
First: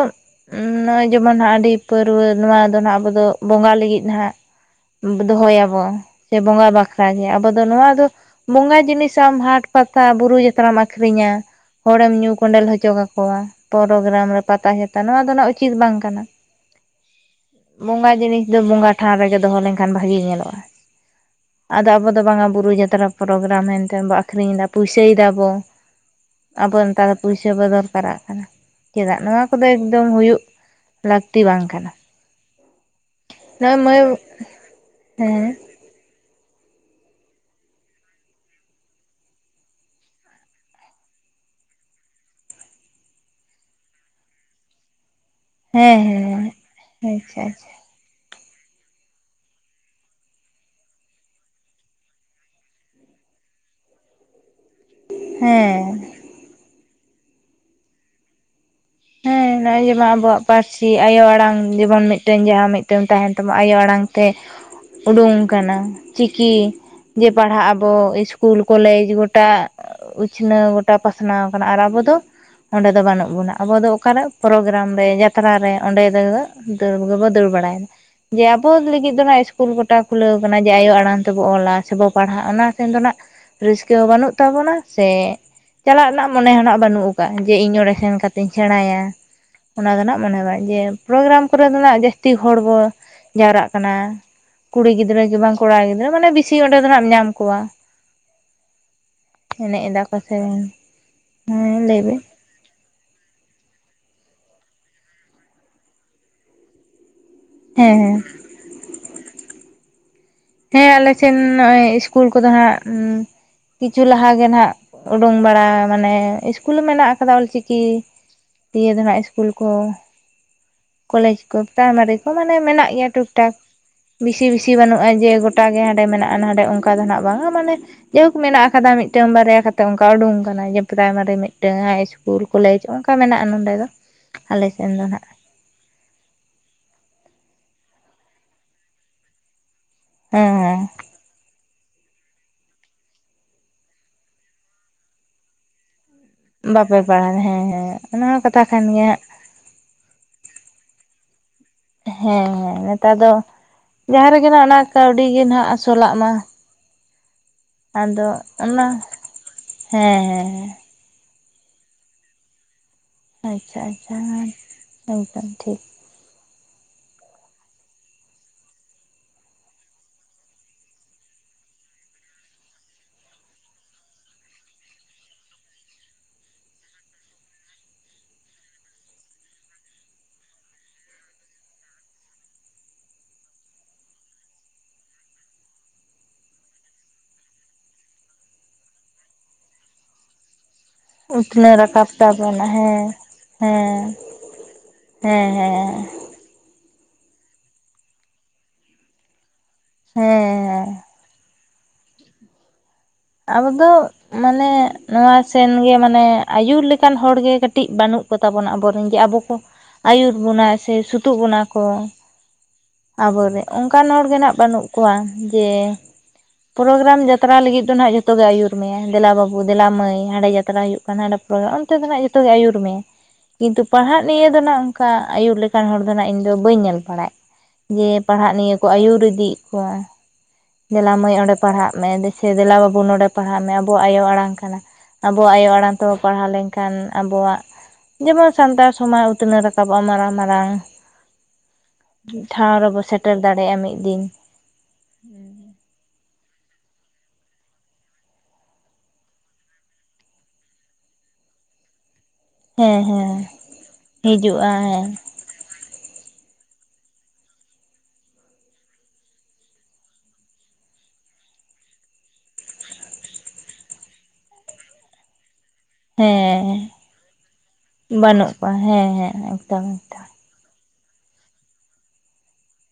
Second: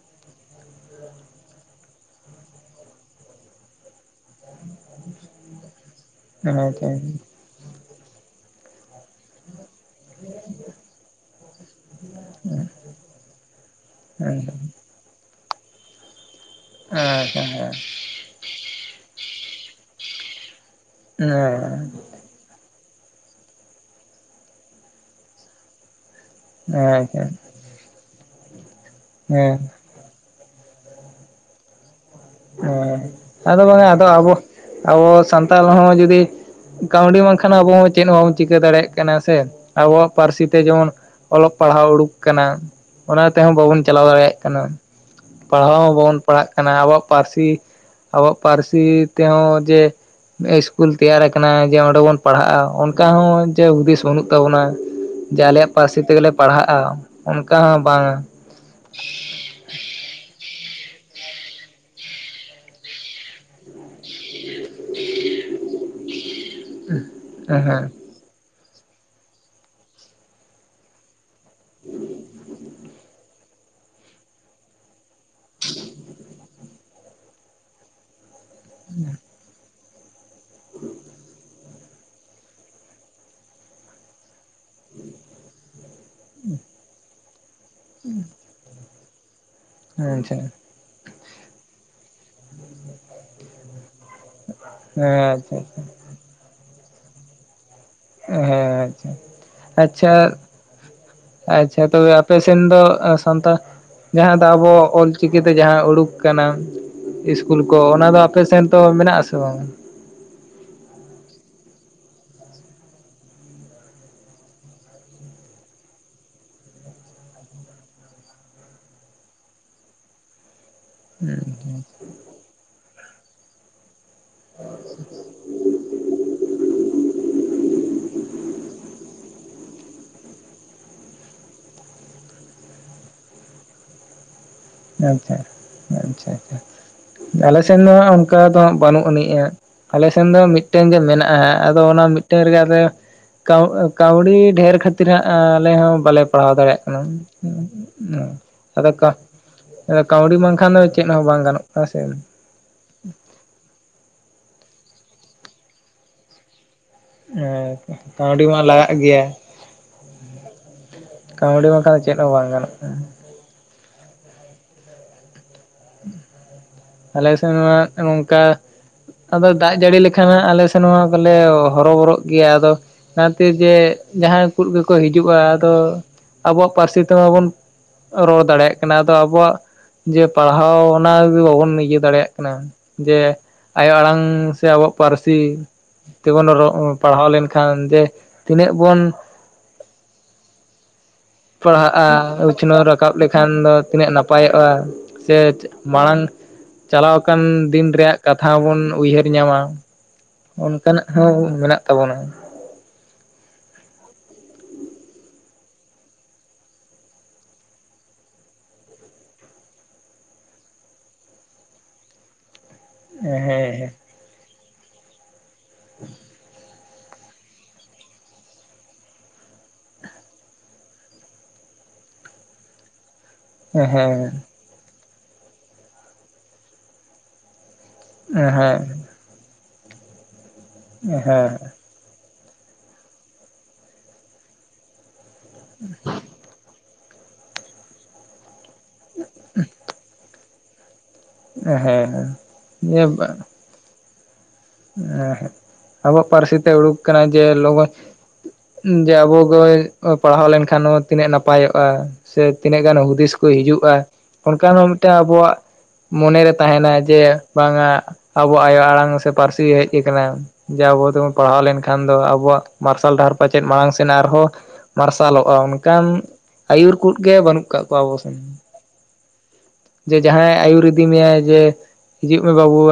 ᱱᱚᱜᱼᱚᱭ ᱡᱮᱢᱚᱱ ᱦᱟᱸᱜ ᱟᱹᱰᱤ ᱯᱟᱹᱨᱣᱟᱹ ᱱᱚᱣᱟ ᱫᱚ ᱦᱟᱸᱜ ᱟᱵᱚ ᱫᱚ ᱵᱚᱸᱜᱟ ᱞᱟᱹᱜᱤᱫ ᱦᱟᱸᱜ, ᱫᱚᱦᱚᱭᱟᱵᱚ ᱥᱮ ᱵᱚᱸᱜᱟ ᱟᱪᱪᱷᱟ ᱵᱟᱠᱷᱟᱨᱟᱜᱮ ᱟᱵᱚ ᱫᱚ ᱱᱚᱣᱟ ᱫᱚ ᱵᱚᱸᱜᱟ ᱡᱤᱱᱤᱥ ᱟᱢ ᱦᱟᱴᱼᱼ ᱯᱟᱛᱟ ᱵᱩᱨᱩ ᱡᱟᱛᱨᱟᱢ ᱟᱠᱷᱨᱤᱧᱟ ᱦᱚᱲᱮᱢ ᱧᱩᱼᱼ ᱠᱚᱸᱰᱮᱞ ᱦᱚᱪᱚ ᱠᱟᱠᱚᱣᱟ ᱯᱨᱳᱜᱟᱨᱟᱢ ᱨᱮ ᱟᱪᱪᱷᱟ ᱯᱟᱛᱟ ᱪᱟᱛᱟ ᱱᱚᱣᱟ ᱫᱚ ᱱᱟᱦᱟᱜ ᱩᱪᱤᱛ ᱵᱟᱝ ᱠᱟᱱᱟ᱾ ᱟᱪᱪᱷᱟ ᱵᱚᱸᱜᱟ ᱡᱤᱱᱤᱥ ᱫᱚ ᱵᱚᱸᱜᱟ ᱴᱷᱟᱶ ᱨᱮᱜᱮ ᱫᱚᱦᱚ ᱞᱮᱱᱠᱷᱟᱱ ᱵᱷᱟᱜᱮ ᱧᱮᱞᱚᱜᱼᱟ᱾ ᱦᱮᱸ᱾ ᱟ ᱫᱚ ᱵᱟᱝ ᱵᱩᱨᱩ ᱡᱟᱛᱨᱟ ᱯᱨᱳᱜᱟᱨᱟᱢ ᱢᱮᱱᱛᱮ ᱦᱚᱸ ᱵᱚ ᱟᱠᱷᱨᱤᱧ ᱫᱟ ᱯᱩᱭᱥᱟᱹᱭ ᱫᱟ ᱵᱚ᱾ ᱟᱵᱚ ᱦᱮᱸ ᱱᱮᱛᱟᱨ ᱫᱚ ᱟᱪᱪᱷᱟ ᱯᱩᱭᱥᱟᱹ ᱵᱚ ᱫᱚᱨᱠᱟᱨᱟᱜ ᱠᱟᱱᱟ᱾ ᱪᱮᱫᱟᱜ ᱱᱚᱣᱟ ᱦᱮᱸ ᱠᱚᱫᱚ ᱮᱠᱫᱚᱢ ᱦᱩᱭᱩᱜ ᱞᱟᱹᱠᱛᱤ ᱵᱟᱝ ᱠᱟᱱᱟ᱾ ᱦᱮᱸ, ᱟᱫᱚ ᱱᱚᱜᱼᱚᱭ ᱵᱟᱝᱟ ᱢᱟᱹᱭ ᱟᱫᱚ ᱟᱵᱚ ᱟᱵᱚ ᱦᱮᱸ ᱥᱟᱱᱛᱟᱞ ᱦᱚᱸ ᱡᱩᱫᱤ ᱠᱟᱹᱣᱰᱤ ᱵᱟᱝᱠᱷᱟᱱ ᱟᱵᱚ ᱦᱚᱸ ᱪᱮᱫ ᱦᱚᱸ ᱵᱟᱵᱚᱱ ᱪᱤᱠᱟᱹ ᱫᱟᱲᱮᱭᱟᱜ ᱠᱟᱱᱟ ᱥᱮ ᱟᱵᱚᱣᱟᱜ ᱯᱟᱹᱨᱥᱤ ᱛᱮ ᱡᱮᱢᱚᱱ ᱚᱞᱚᱜ ᱯᱟᱲᱦᱟᱣ ᱩᱰᱩᱠ ᱠᱟᱱᱟ ᱚᱱᱟ ᱛᱮᱦᱚᱸ ᱵᱟᱵᱚᱱ ᱪᱟᱞᱟᱣ ᱫᱟᱲᱮᱭᱟᱜ ᱠᱟᱱᱟ᱾ ᱯᱟᱲᱦᱟᱣ ᱦᱚᱸ ᱦᱮᱸ ᱵᱟᱵᱚᱱ ᱦᱮᱸ ᱯᱟᱲᱦᱟᱜ ᱠᱟᱱᱟ ᱟᱵᱚᱣᱟᱜ ᱯᱟᱹᱨᱥᱤ ᱟᱪᱪᱷᱟ ᱟᱪᱪᱷᱟ ᱟᱵᱚᱣᱟᱜ ᱯᱟᱹᱨᱥᱤ ᱛᱮᱦᱚᱸ ᱡᱮᱻᱻ ᱤᱥᱠᱩᱞ ᱛᱮᱭᱟᱨ ᱟᱠᱟᱱᱟ ᱡᱮ ᱚᱸᱰᱮ ᱵᱚᱱ ᱯᱟᱲᱦᱟᱜᱼᱟ ᱚᱱᱠᱟ ᱦᱚᱸ ᱡᱮ ᱦᱩᱫᱤᱥ ᱵᱟᱹᱱᱩᱜ ᱛᱟᱵᱚᱱᱟ᱾ ᱡᱮ ᱟᱞᱮᱭᱟᱜ ᱦᱮᱸ ᱯᱟᱹᱨᱥᱤ ᱛᱮᱜᱮᱞᱮ ᱯᱟᱲᱦᱟᱜᱼᱟ ᱚᱱᱠᱟ ᱦᱚᱸ ᱵᱟᱝᱼᱟ᱾ ᱦᱮᱸ ᱱᱚᱼᱚᱭ ᱡᱮᱢᱚᱱ ᱟᱵᱚᱣᱟᱜ ᱯᱟᱹᱨᱥᱤ ᱟᱭᱳ ᱟᱲᱟᱝ ᱡᱮᱢᱚᱱ ᱢᱤᱫᱴᱮᱱ ᱡᱟᱦᱟᱸ ᱢᱤᱫᱴᱮᱱ ᱛᱟᱦᱮᱱ ᱛᱟᱢᱟ ᱟᱭᱳ ᱟᱲᱟᱝ ᱛᱮ, ᱩᱰᱩᱝ ᱠᱟᱱᱟ ᱪᱤᱠᱤ ᱡᱮ ᱦᱮᱸ ᱯᱟᱲᱦᱟᱜ ᱦᱮᱸ ᱟᱵᱚ ᱥᱠᱩᱞ ᱠᱚᱞᱮᱡᱽ ᱜᱚᱴᱟ ᱩᱪᱷᱱᱟᱹᱣ ᱜᱚᱴᱟ ᱯᱟᱥᱱᱟᱣ ᱟᱠᱟᱱᱟ ᱟᱨ ᱟᱵᱚ ᱫᱚ ᱚᱸᱰᱮ ᱫᱚ ᱵᱟᱹᱱᱩᱜ ᱵᱚᱱᱟ ᱟᱵᱚ ᱫᱚ ᱚᱠᱟᱨᱮ ᱯᱨᱳᱜᱨᱟᱢ ᱨᱮ ᱡᱟᱛᱨᱟ ᱨᱮ ᱚᱸᱰᱮ ᱫᱚ ᱫᱟᱹᱲ ᱜᱮᱠᱚ ᱫᱟᱹᱲ ᱵᱟᱲᱟᱭᱟ ᱡᱮ ᱟᱵᱚ ᱞᱟᱹᱜᱤᱫ ᱫᱚ ᱤᱥᱠᱩᱞ ᱠᱚ ᱜᱚᱴᱟ ᱠᱷᱩᱞᱟᱹᱣ ᱠᱟᱱᱟ ᱡᱮ ᱟᱭᱳ ᱟᱲᱟᱝ ᱛᱮᱵᱚ ᱚᱞᱟ, ᱥᱮᱵᱚᱱ ᱯᱟᱲᱦᱟᱜ ᱚᱱᱟ ᱥᱮᱱ ᱫᱚ ᱱᱟᱜ ᱨᱟᱹᱥᱠᱟᱹ ᱦᱚᱸ ᱵᱟᱹᱱᱩ ᱛᱟᱵᱚᱱᱟ ᱥᱮ ᱪᱟᱞᱟᱜ ᱨᱮᱱᱟᱜ ᱢᱚᱱᱮ ᱦᱱᱟᱜ ᱵᱟᱹᱱᱩᱜ ᱠᱟᱜ ᱡᱮ ᱤᱧ ᱚᱸᱰᱮ ᱥᱮᱱ ᱠᱟᱛᱮ ᱤᱧ ᱥᱮᱬᱟᱭᱟ᱾ ᱚᱱᱟ ᱫᱚ ᱱᱟᱜ ᱟᱪᱪᱷᱟ ᱢᱚᱱᱮ ᱦᱮᱸ ᱵᱟᱝ ᱡᱮ ᱯᱨᱳᱜᱨᱟᱢ ᱠᱚᱨᱮ ᱫᱚ ᱱᱟᱜ ᱡᱟᱹᱥᱛᱤ ᱦᱚᱲ ᱵᱚ ᱡᱟᱣᱨᱟᱜ ᱠᱟᱱᱟ᱾ ᱠᱩᱲᱤ ᱜᱤᱫᱽᱨᱟᱹ ᱠᱤ ᱵᱟᱝ ᱟᱪᱪᱷᱟ ᱠᱚᱲᱟ ᱜᱤᱫᱽᱨᱟᱹ ᱢᱟᱱᱮ ᱵᱤᱥᱤ ᱚᱱᱰᱮ ᱫᱚ ᱱᱟᱜ ᱧᱟᱢ ᱠᱚᱣᱟ᱾ ᱦᱮᱸ ᱟᱪᱪᱷᱟ ᱮᱱᱮᱡ ᱮᱫᱟ ᱟᱪᱪᱷᱟ ᱠᱚ ᱥᱮ ᱦᱮᱸ ᱟᱪᱪᱷᱟ ᱞᱟᱹᱭ ᱛᱚᱵᱮ ᱵᱤᱱ ᱟᱯᱮ ᱥᱮᱱ ᱫᱚ ᱥᱟᱱᱛᱟᱲ ᱡᱟᱦᱟᱸ ᱫᱚ ᱟᱵᱚ ᱚᱞᱪᱤᱠᱤᱛᱮ ᱡᱟᱦᱟᱸ ᱩᱰᱩᱠ ᱠᱟᱱᱟ ᱤᱥᱠᱩᱞ ᱠᱚ ᱦᱮᱸ ᱚᱱᱟ ᱫᱚ ᱦᱮᱸ ᱟᱯᱮᱥᱱ ᱫᱚ ᱢᱮᱱᱟᱜ ᱟᱥᱮ ᱵᱟᱝ? ᱦᱮᱸ ᱟᱞᱮᱥᱮᱱ ᱱᱚᱼᱚᱭ ᱥᱤᱥᱠᱩᱞ ᱠᱚᱫᱚ ᱦᱟᱸᱜ ᱠᱤᱪᱷᱩ ᱞᱟᱦᱟᱜᱮ ᱱᱟᱦᱱᱟᱜ ᱩᱰᱩᱝ ᱵᱟᱲᱟ ᱢᱟᱱᱮ ᱤᱥᱠᱩᱞ ᱢᱮᱱᱟᱜ ᱟᱠᱟᱫᱟ ᱚᱞ ᱪᱤᱠᱤ ᱤᱭᱮ ᱫᱚ ᱱᱟᱦ ᱤᱥᱠᱩᱞ ᱠᱚ, ᱠᱚᱞᱮᱡᱽ ᱠᱚ ᱯᱨᱟᱭᱢᱟᱨᱤ ᱠᱚ ᱢᱟᱱᱮ ᱢᱮᱱᱟᱜ ᱜᱮᱭᱟ ᱴᱷᱩᱤᱠᱴᱷᱟᱠ ᱵᱮᱥᱤ ᱵᱮᱥᱤ ᱵᱟᱹᱱᱩᱜᱼᱟ ᱡᱮ ᱜᱚᱴᱟᱜ ᱜᱮ ᱦᱟᱸᱰᱮ ᱢᱮᱱᱟᱜᱼᱟ ᱱᱟᱰᱮ ᱚᱱᱠᱟ ᱫᱚ ᱱᱟᱱᱟᱜ ᱵᱟᱝᱟ ᱢᱟᱱᱮ ᱡᱟᱭᱦᱳᱠ ᱢᱮᱱᱟᱜ ᱟᱠᱟᱫᱟ ᱢᱤᱫᱴᱟᱝ ᱵᱟᱨᱭᱟ ᱠᱟᱛᱮᱜ ᱚᱱᱠᱟ ᱩᱰᱩᱝ ᱟᱠᱟᱱᱟ ᱡᱮ ᱯᱨᱟᱭᱢᱟᱨᱤ ᱢᱤᱫᱴᱟᱝ ᱦᱟᱭ ᱤᱥ ᱠᱩᱞ ᱠᱚᱞᱮᱡᱽ ᱚᱱᱠᱟ ᱢᱮᱱᱟᱼᱟ ᱱᱚᱸᱰᱮ ᱫᱚ᱾ ᱟᱞᱮ ᱥᱮᱱ ᱫᱚ ᱱᱟᱜ ᱟᱪᱪᱷᱟ ᱟᱪᱪᱷᱟ ᱟᱞᱮᱥᱱ ᱫᱚ ᱚᱱᱠᱟ ᱫᱚ ᱦᱟ ᱵᱟᱹᱱᱩᱜ ᱟᱹᱱᱤᱡᱼᱟ, ᱟᱞᱮ ᱥᱮᱱ ᱫᱚ ᱦᱮᱸ ᱦᱮᱸ ᱢᱤᱫᱴᱮᱱ ᱜᱮ ᱢᱮᱱᱟᱜᱼᱟ, ᱟᱫᱚ ᱚᱱᱟ ᱢᱤᱫᱴᱮᱱ ᱨᱮᱜᱮ ᱟᱫᱚ ᱠᱟᱹᱣᱰᱤ ᱰᱷᱮᱨ ᱠᱷᱟᱹᱛᱤᱨ ᱟᱞᱮ ᱦᱚᱸ ᱵᱟᱞᱮ ᱯᱟᱲᱦᱟᱣ ᱫᱟᱲᱮᱭᱟᱜ ᱵᱟᱯᱮ ᱠᱟᱱᱟ ᱯᱟᱲᱦᱟᱣ ᱦᱮᱸ ᱦᱮᱸ ᱚᱱᱟ ᱦᱚᱸ ᱠᱟᱛᱷᱟ ᱠᱟᱱ ᱟᱫᱚ ᱠᱟᱹ ᱜᱮᱭᱟ ᱟᱫᱚ ᱠᱟᱹᱣᱰᱤ ᱵᱟᱝᱠᱷᱟᱱ ᱫᱚ ᱪᱮᱫ ᱦᱚᱸ ᱵᱟᱝ ᱜᱟᱱᱚᱼᱟ ᱥᱮ᱾ ᱦᱮᱸ ᱦᱮᱸ ᱱᱮᱛᱟᱨ ᱫᱚ ᱡᱟᱦᱟᱸ ᱨᱮᱜᱮ ᱱᱟᱦᱟᱸ ᱚᱱᱟ ᱠᱟᱹᱣᱰᱤ ᱜᱮ ᱦᱟᱸᱜ ᱟᱥᱚᱞᱟᱜ ᱢᱟ᱾ [unintelligible] ᱟᱫᱚ ᱢᱟ ᱚᱱᱟ ᱞᱟᱜᱟᱜ ᱜᱮᱭᱟ᱾ ᱦᱮᱸ ᱦᱮᱸ᱾ ᱠᱟᱹᱣᱰᱤ ᱵᱟᱝᱠᱷᱟᱱ ᱫᱚ ᱪᱮᱫ ᱦᱚᱸ ᱵᱟᱝ ᱜᱟᱱᱚᱜᱼᱟ᱾ ᱟᱪᱪᱷᱟ ᱟᱪᱪᱷᱟ ᱮᱱᱠᱷᱟᱱ ᱴᱷᱤᱠ᱾ ᱟᱞᱮ ᱥᱮᱱᱢᱟ ᱚᱱᱠᱟ ᱟᱫᱚ ᱫᱟᱜ ᱡᱟᱹᱲᱤ ᱞᱮᱠᱷᱟᱱ ᱟᱞᱮ ᱥᱮᱱ ᱢᱟ ᱫᱚᱞᱮ ᱦᱚᱨᱚᱚᱵᱚᱨᱚᱜ ᱜᱮᱭᱟ, ᱟᱫᱚ ᱱᱟᱛᱮ ᱡᱮ ᱡᱟᱦᱟᱸᱭ ᱠᱚ ᱜᱮᱠᱚ ᱦᱤᱡᱩᱜᱼᱟ ᱟᱫᱚ ᱟᱵᱚᱣᱟᱜ ᱯᱟᱹᱨᱥᱤ ᱛᱮ ᱢᱟᱵᱚᱱ ᱨᱚᱲ ᱫᱟᱲᱮᱭᱟᱜ ᱠᱟᱱᱟ ᱟᱫᱚ ᱟᱵᱚᱣᱟᱜ ᱡᱮ ᱯᱟᱲᱦᱟᱣ ᱚᱱᱟ ᱜᱮ ᱵᱟᱵᱚᱱ ᱤᱭᱟᱹ ᱫᱟᱲᱮᱭᱟᱜ ᱠᱟᱱᱟ᱾ ᱡᱮ ᱟᱭᱳ ᱟᱲᱟᱝ ᱥᱮ ᱟᱵᱚᱣᱟᱜ ᱯᱟᱹᱨᱥᱤ ᱛᱮᱵᱚᱱ ᱯᱟᱲᱦᱟᱣ ᱞᱮᱱᱠᱷᱟᱱ ᱡᱮ ᱛᱤᱱᱟᱹᱜ ᱵᱚᱱ [inaudible] ᱩᱛᱱᱟᱹᱣ ᱯᱟᱲᱦᱟᱜᱼᱟ ᱨᱟᱠᱟᱵ ᱛᱟᱵᱚᱱᱟ ᱩᱪᱷᱱᱟᱹᱣ ᱦᱮᱸ ᱨᱟᱠᱟᱵ ᱞᱮᱠᱷᱟᱱ ᱫᱚ ᱦᱮᱸ ᱛᱤᱱᱟᱹᱜ ᱱᱟᱯᱟᱭᱚᱜᱼᱟ᱾ ᱥᱮ ᱦᱮᱸ ᱦᱮᱸ ᱢᱟᱲᱟᱝ ᱪᱟᱞᱟᱣ ᱟᱠᱟᱱ ᱫᱤᱱ ᱨᱮᱭᱟᱜ ᱠᱟᱛᱷᱟ ᱦᱚᱸᱵᱚᱱ ᱩᱭᱦᱟᱹᱨ ᱧᱟᱢᱟ᱾ ᱦᱮᱸ ᱦᱮᱸ ᱚᱱᱠᱟᱱᱟ ᱦᱚᱸ ᱢᱮᱱᱟᱜ ᱛᱟᱵᱚᱱᱟ᱾ ᱟᱵᱚᱚ ᱢᱟᱱᱮ ᱱᱚᱣᱟ ᱥᱮᱱᱜᱮ ᱢᱟᱱᱮ ᱟᱭᱩᱨ ᱞᱮᱠᱟᱱ ᱦᱚᱲᱜᱮ ᱠᱟᱹᱴᱤᱡ ᱵᱟᱹᱱᱩᱜ ᱠᱚᱛᱟᱵᱚᱱᱟ ᱟᱵᱚᱨᱮᱱ ᱴ, ᱡᱮ ᱟᱵᱚ ᱠᱚ ᱟᱹᱭᱩᱨ ᱵᱚᱱᱟ ᱥᱮ ᱥᱩᱛᱩᱜ ᱵᱚᱱᱟ ᱠᱚ᱾ [inaudible] ᱟᱵᱚᱨᱮᱱ ᱦᱮᱸ ᱚᱱᱠᱟᱱ ᱦᱚᱲᱜᱮ ᱱᱟᱦ ᱵᱟᱹᱱᱩᱜ ᱠᱚᱣᱟ ᱡᱮ ᱯᱨᱳᱜᱨᱟᱢ ᱡᱟᱛᱨᱟ ᱞᱟᱹᱜᱤᱫ ᱚᱱᱛᱮ ᱫᱚ ᱱᱟᱦᱟ ᱡᱚᱛᱚ ᱜᱮ ᱟᱹᱭᱩᱨ ᱢᱮᱭᱟ ᱫᱮᱞᱟ ᱵᱟᱵᱩ ᱫᱮᱞᱟ ᱢᱟᱹᱭ ᱦᱟᱸᱰᱮ ᱡᱟᱛᱨᱟ ᱦᱩᱭᱩᱜ ᱠᱟᱱᱟ ᱦᱟᱸᱰᱮ ᱯ ᱯᱨᱚᱨ ᱚᱱᱛᱮ ᱫᱚ ᱱᱟᱦᱟᱜ ᱡᱚᱛᱚ ᱜᱮ ᱟᱹᱭᱩᱨ ᱢᱮᱭᱟ᱾ [inaudible] ᱠᱤᱱᱛᱩ ᱯᱟᱲᱦᱟᱜ ᱱᱤᱭᱮ ᱫᱚ ᱱᱟᱜ ᱚᱱᱠᱟ ᱟᱹ ᱟᱭᱩᱨ ᱞᱮᱠᱟᱱ ᱦᱚᱲ ᱫᱚ ᱱᱟᱜ ᱤᱧ ᱫᱚ ᱵᱟᱹᱧ ᱧᱮᱞ ᱵᱟᱲᱟᱭ ᱡᱮ ᱦᱮᱸ ᱯᱟᱲᱦᱟᱜ ᱱᱤᱭᱟᱹ ᱠᱚ ᱟᱹᱭᱩᱨ ᱤᱫᱤᱭᱮᱫ ᱠᱚᱣᱟ ᱫᱮᱞᱟ ᱦᱮᱸ ᱢᱟᱹᱭ ᱚᱸᱰᱮ ᱦᱮᱸ ᱯᱟᱲᱦᱟᱜ ᱢᱮ᱾ ᱥᱮ ᱫᱮᱞᱟ ᱵᱟᱹᱵᱩ ᱱᱚᱰᱮ ᱯᱟᱲᱦᱟᱜ ᱢᱮ, ᱟᱵᱚᱣᱟᱜ ᱟᱭᱳ ᱟᱲᱟᱝ ᱠᱟᱱᱟ᱾ ᱟᱵᱚᱣᱟᱜ ᱟᱭᱳ ᱟᱲᱟᱝ ᱛᱮᱵᱚ ᱯᱟᱲᱦᱟᱣ ᱞᱮᱱᱠᱷᱟᱱ ᱟᱵᱚᱣᱟᱜ ᱡᱮᱢᱚᱱ ᱥᱟᱱᱛᱟᱲ ᱥᱚᱢᱟᱭ ᱩᱛᱱᱟᱹᱣ ᱨᱟᱠᱟᱵᱚᱜᱼᱟ ᱢᱟᱨᱟᱝ ᱢᱟᱨᱟᱝ᱾ ᱴᱷᱟᱶ ᱨᱮᱵᱚ ᱥᱮᱴᱮᱨ ᱦᱮᱸ ᱫᱟᱲᱮᱜᱼᱟ ᱢᱤᱫ ᱫᱤᱱ᱾ [unintelligible] ᱟᱵᱚᱣᱟᱜ ᱯᱟᱹᱨᱥᱤ ᱛᱮ ᱩᱰᱩᱠ ᱠᱟᱱᱟ ᱡᱮ ᱞᱚᱜᱚᱭ ᱡᱮ ᱟᱵᱚ [unintelligible] ᱯᱟᱲᱦᱟᱣ ᱞᱮᱱᱠᱷᱟᱱ ᱦᱚᱸ ᱛᱤᱱᱟᱹᱜ ᱱᱟᱯᱟᱭᱚᱜᱼᱟ ᱥᱮ ᱛᱤᱱᱟᱹᱜ ᱜᱟᱱ ᱦᱮᱸ ᱦᱮᱸ ᱦᱩᱫᱤᱥ ᱠᱚ ᱦᱤᱡᱩᱜᱼᱟ ᱦᱤᱡᱩᱜᱼᱟ ᱚᱱᱠᱟᱱ ᱦᱚᱸ ᱦᱮᱸ ᱢᱤᱫᱴᱟᱱ ᱟᱵᱚᱣᱟᱜ ᱢᱚᱱᱮᱨᱮ ᱛᱟᱦᱮᱱᱟ ᱡᱮ ᱵᱟᱝᱟ ᱟᱵᱚᱣᱟᱜ ᱟᱭᱳ ᱟᱲᱟᱝ ᱥᱮ ᱯᱟᱹᱨᱥᱤ ᱦᱮᱡ ᱠᱟᱱᱟ᱾ ᱡᱮ ᱟᱵᱚ ᱫᱚᱵᱚᱱ ᱯᱟᱲᱦᱟᱣ ᱞᱮᱱᱠᱷᱟᱱ ᱫᱚ ᱟᱵᱚᱣᱟᱜ ᱢᱟᱨᱥᱟᱞ ᱰᱟᱦᱟᱨ ᱯᱟᱪᱮᱫ ᱢᱟᱲᱟᱝ ᱥᱮᱱ ᱟᱨᱦᱚᱸ ᱢᱟᱨᱥᱟᱞᱚᱜᱼᱟ᱾ ᱠᱟᱱ ᱦᱮᱸ ᱟᱹᱭᱩᱨ ᱠᱩᱡ ᱜᱮ ᱵᱟᱹᱱᱩᱜ ᱠᱟᱜ ᱠᱚᱣᱟ ᱟᱵᱚ ᱥᱮᱱ ᱵᱟᱹᱱᱩᱜ ᱠᱚᱣᱟ ᱦᱮᱸ ᱦᱮᱸ ᱮᱠᱫᱚᱢ ᱾ ᱮᱠᱫᱚᱢ ᱡᱮ ᱡᱟᱦᱟᱸᱭ ᱟᱹᱭᱩᱨ ᱤᱫᱤ ᱢᱮᱭᱟᱭ ᱡᱮ ᱦᱤᱡᱩᱜ ᱢᱮ ᱵᱟᱹᱵᱩᱣᱟᱜ